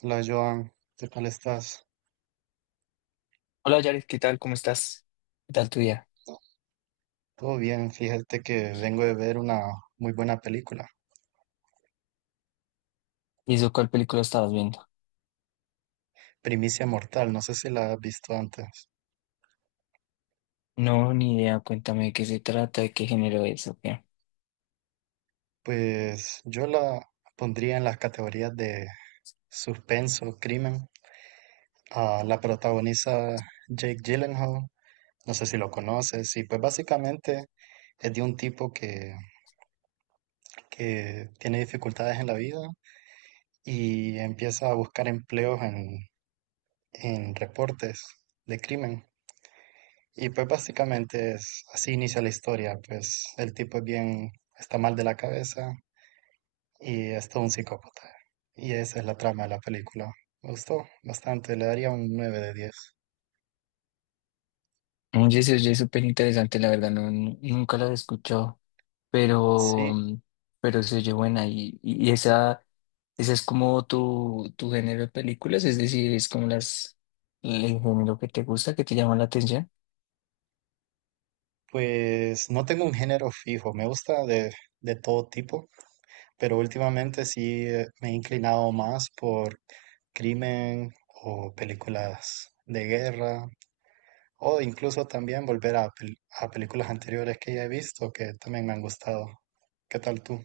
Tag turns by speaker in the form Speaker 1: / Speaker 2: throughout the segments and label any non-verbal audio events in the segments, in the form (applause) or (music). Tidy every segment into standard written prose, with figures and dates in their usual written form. Speaker 1: Hola Joan, ¿qué tal estás?
Speaker 2: Hola Yaris, ¿qué tal? ¿Cómo estás? ¿Qué tal tu día?
Speaker 1: Todo bien, fíjate que vengo de ver una muy buena película,
Speaker 2: ¿Y eso cuál película estabas viendo?
Speaker 1: Primicia Mortal, no sé si la has visto antes.
Speaker 2: No, ni idea, cuéntame de qué se trata, de qué género es, o qué.
Speaker 1: Pues yo la pondría en las categorías de suspenso, crimen. Ah, la protagoniza Jake Gyllenhaal, no sé si lo conoces, y pues básicamente es de un tipo que tiene dificultades en la vida y empieza a buscar empleos en reportes de crimen. Y pues básicamente es así inicia la historia, pues el tipo es bien, está mal de la cabeza y es todo un psicópata. Y esa es la trama de la película. Me gustó bastante, le daría un 9/10.
Speaker 2: Oye, se oye súper interesante, la verdad, no, nunca la he escuchado, pero,
Speaker 1: Sí,
Speaker 2: mm, pero se oye buena y esa es como tu género de películas, es decir, es como el género que te gusta, que te llama la atención.
Speaker 1: pues no tengo un género fijo, me gusta de todo tipo, pero últimamente sí me he inclinado más por crimen o películas de guerra. O incluso también volver a, a películas anteriores que ya he visto que también me han gustado. ¿Qué tal tú?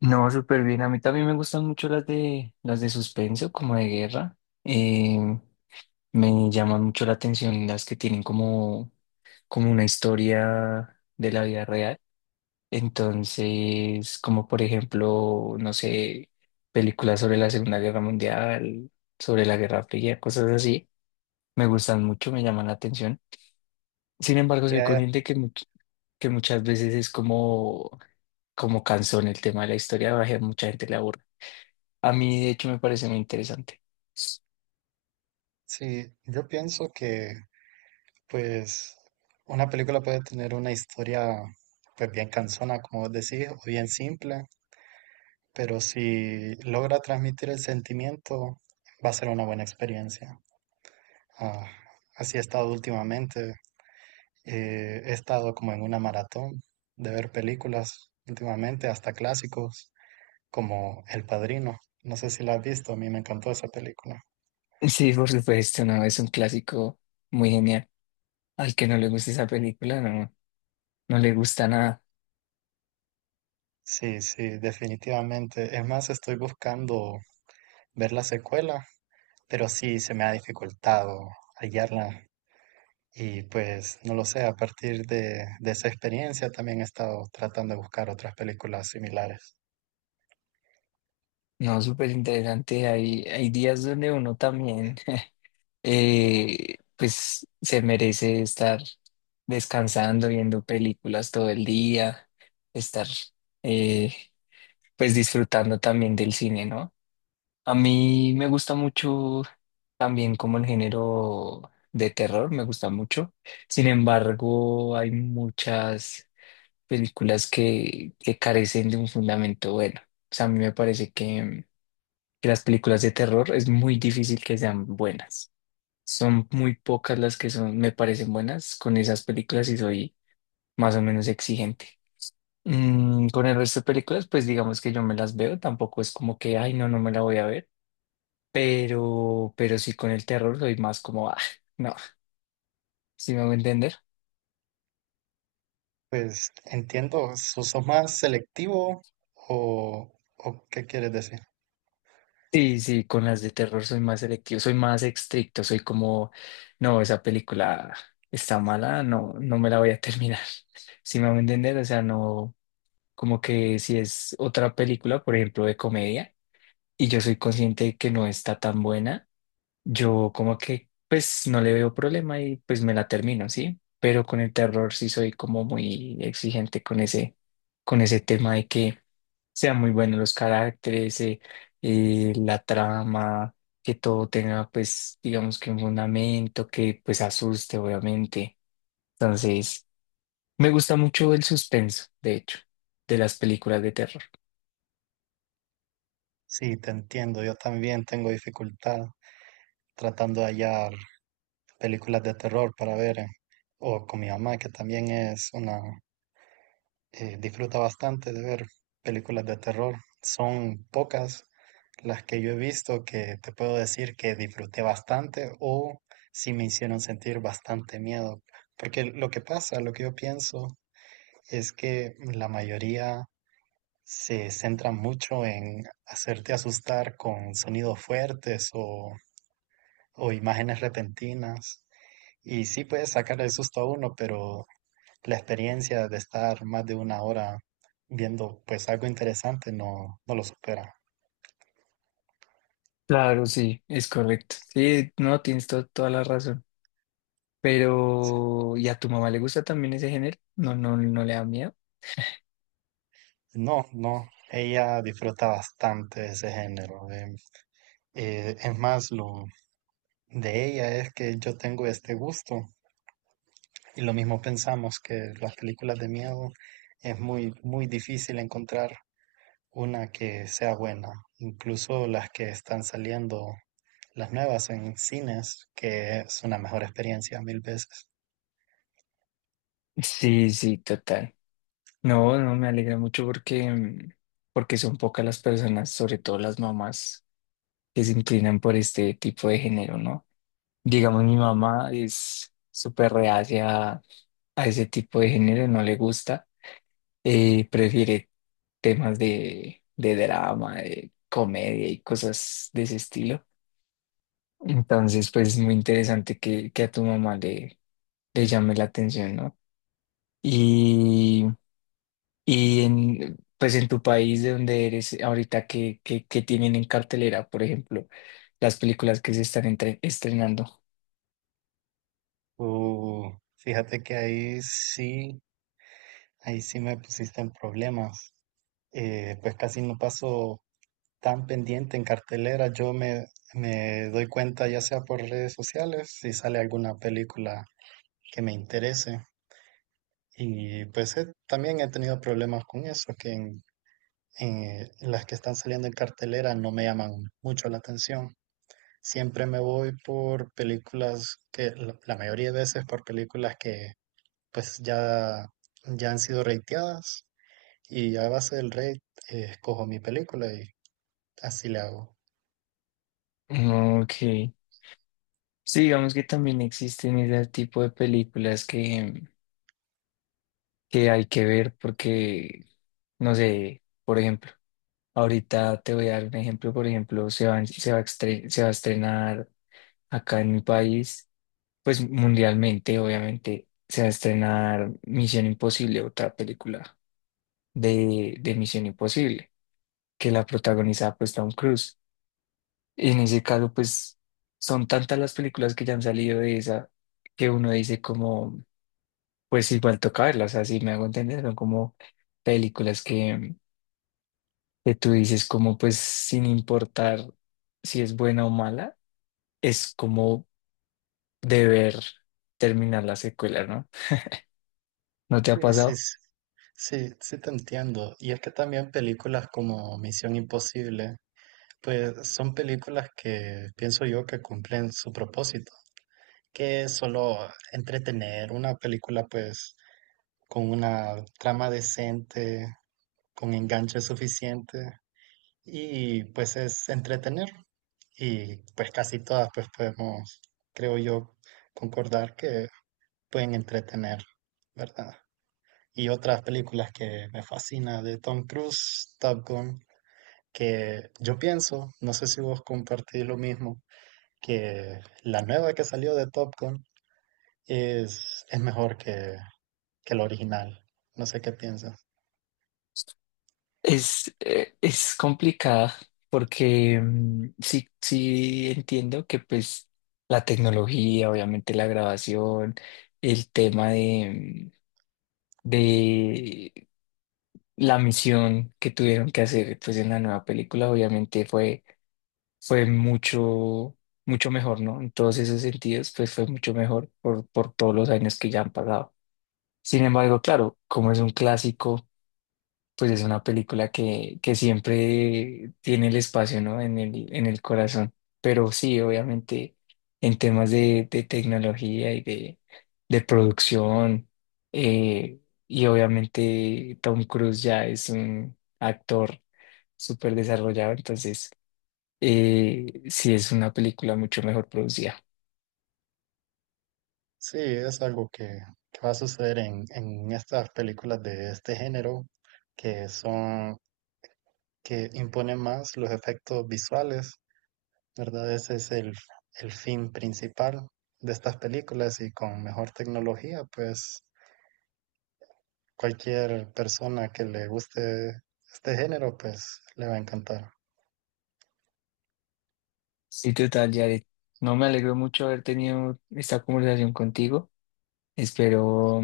Speaker 2: No, súper bien, a mí también me gustan mucho las de suspenso, como de guerra. eh, Me llaman mucho la atención las que tienen como una historia de la vida real. Entonces, como por ejemplo, no sé, películas sobre la Segunda Guerra Mundial, sobre la Guerra Fría, cosas así. Me gustan mucho, me llaman la atención. Sin embargo, soy
Speaker 1: Ya, ya.
Speaker 2: consciente que muchas veces es como cansón el tema de la historia, a mucha gente le aburre. A mí, de hecho, me parece muy interesante.
Speaker 1: Sí, yo pienso que pues una película puede tener una historia pues bien cansona, como vos decís, o bien simple, pero si logra transmitir el sentimiento, va a ser una buena experiencia. Ah, así he estado últimamente. He estado como en una maratón de ver películas últimamente, hasta clásicos, como El Padrino. No sé si la has visto, a mí me encantó esa película.
Speaker 2: Sí, por supuesto, no, es un clásico muy genial. Al que no le gusta esa película, no, no le gusta nada.
Speaker 1: Sí, sí, definitivamente. Es más, estoy buscando ver la secuela, pero sí se me ha dificultado hallarla. Y pues, no lo sé, a partir de esa experiencia también he estado tratando de buscar otras películas similares.
Speaker 2: No, súper interesante. Hay días donde uno también, (laughs) pues, se merece estar descansando, viendo películas todo el día, estar, eh, pues, disfrutando también del cine, ¿no? A mí me gusta mucho también como el género de terror, me gusta mucho. Sin embargo, hay muchas que carecen de un fundamento bueno. O sea, a mí me parece que las películas de terror es muy difícil que sean buenas. Son muy pocas las que son, me parecen buenas con esas películas y soy más o menos exigente. Con el resto de películas, pues digamos que yo me las veo, tampoco es como que, ay, no, no me la voy a ver, pero sí con el terror soy más como, ah, no, si me voy a entender.
Speaker 1: Pues entiendo, ¿sos más selectivo o qué quieres decir?
Speaker 2: Sí, sí, con las de terror soy más selectivo, soy más estricto, soy como, no, esa película está mala, no, no me la voy a terminar. (laughs) Si me van a entender, o sea, no, como que si es otra película, por ejemplo, de comedia, y yo soy consciente de que no está tan buena, yo como que, pues, no le veo problema y pues me la termino, ¿sí? Pero con el terror sí soy como muy exigente con con ese tema de que sean muy buenos los caracteres, la trama, que todo tenga pues digamos que un fundamento que pues asuste obviamente. Entonces, me gusta mucho el suspenso, de hecho, de las películas de terror.
Speaker 1: Sí, te entiendo. Yo también tengo dificultad tratando de hallar películas de terror para ver, o con mi mamá, que también es disfruta bastante de ver películas de terror. Son pocas las que yo he visto que te puedo decir que disfruté bastante o sí me hicieron sentir bastante miedo. Porque lo que pasa, lo que yo pienso es que la mayoría se centra mucho en hacerte asustar con sonidos fuertes o imágenes repentinas. Y sí puede sacar el susto a uno, pero la experiencia de estar más de 1 hora viendo pues algo interesante no, no lo supera.
Speaker 2: Claro, sí, es correcto. Sí, no, tienes toda la razón.
Speaker 1: Sí.
Speaker 2: Pero, ¿y a tu mamá le gusta también ese género? No, no, no le da miedo.
Speaker 1: No, no, ella disfruta bastante de ese género. Es más, lo de ella es que yo tengo este gusto y lo mismo pensamos que las películas de miedo es muy, muy difícil encontrar una que sea buena. Incluso las que están saliendo, las nuevas en cines, que es una mejor experiencia mil veces.
Speaker 2: Sí, sí, total. No, no, me alegra mucho porque son pocas las personas, sobre todo las mamás, que se inclinan por este tipo de género, ¿no? Digamos, mi mamá es súper reacia a ese tipo de género, no le gusta, prefiere temas de drama, de comedia y cosas de ese estilo. Entonces, pues es muy interesante que a tu mamá le llame la atención, ¿no? Y, pues en tu país de donde eres ahorita, qué tienen en cartelera, por ejemplo, las películas que se están estrenando?
Speaker 1: Uh, fíjate que ahí sí me pusiste en problemas. Pues casi no paso tan pendiente en cartelera. Me doy cuenta ya sea por redes sociales si sale alguna película que me interese. Y pues también he tenido problemas con eso, que en las que están saliendo en cartelera no me llaman mucho la atención. Siempre me voy por películas que, la mayoría de veces por películas que pues ya han sido rateadas y a base del rate, escojo mi película y así le hago.
Speaker 2: Ah, ok. Sí, digamos que también existen ese tipo de que hay que ver porque, no sé, por ejemplo, ahorita te voy a dar un ejemplo, por ejemplo, se va a estrenar acá en mi país, pues mundialmente, obviamente, se va a estrenar Misión Imposible, otra película de Misión Imposible, que la protagoniza pues Tom Cruise. Y en ese caso, pues son tantas las películas que ya han salido de esa que uno dice como, pues igual toca verlas, así me hago entender, son como películas que, que tú dices como, pues sin importar si es buena o mala, es como deber terminar la secuela, ¿no? ¿No te ha
Speaker 1: Y sí,
Speaker 2: pasado?
Speaker 1: sí, sí te entiendo. Y es que también películas como Misión Imposible, pues son películas que pienso yo que cumplen su propósito, que solo entretener. Una película pues con una trama decente, con enganche suficiente y pues es entretener, y pues casi todas pues podemos, creo yo, concordar que pueden entretener, ¿verdad? Y otras películas que me fascina de Tom Cruise, Top Gun, que yo pienso, no sé si vos compartís lo mismo, que la nueva que salió de Top Gun es mejor que el original. No sé qué piensas.
Speaker 2: Es complicada porque sí, sí entiendo que pues la tecnología, obviamente la grabación, el tema de la misión que tuvieron que hacer pues en la nueva película, obviamente fue mucho mejor, ¿no? En todos esos sentidos, pues fue mucho mejor por todos los años que ya han pasado. Sin embargo, claro, como es un clásico pues es una que siempre tiene el espacio, ¿no? En el corazón. Pero sí, obviamente, en temas de tecnología de producción, eh, y obviamente Tom Cruise ya es un actor súper desarrollado, entonces sí es una película mucho mejor producida.
Speaker 1: Sí, es algo que va a suceder en estas películas de este género, que son, que imponen más los efectos visuales, ¿verdad? Ese es el fin principal de estas películas y con mejor tecnología, pues cualquier persona que le guste este género, pues le va a encantar.
Speaker 2: Sí, total, Jared. No me alegro mucho haber tenido esta conversación contigo. Espero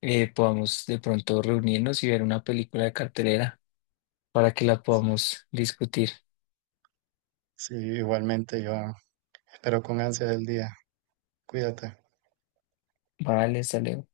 Speaker 2: podamos de pronto reunirnos y ver una película de cartelera para que la podamos discutir.
Speaker 1: Sí, igualmente yo espero con ansias el día. Cuídate.
Speaker 2: Vale, hasta luego.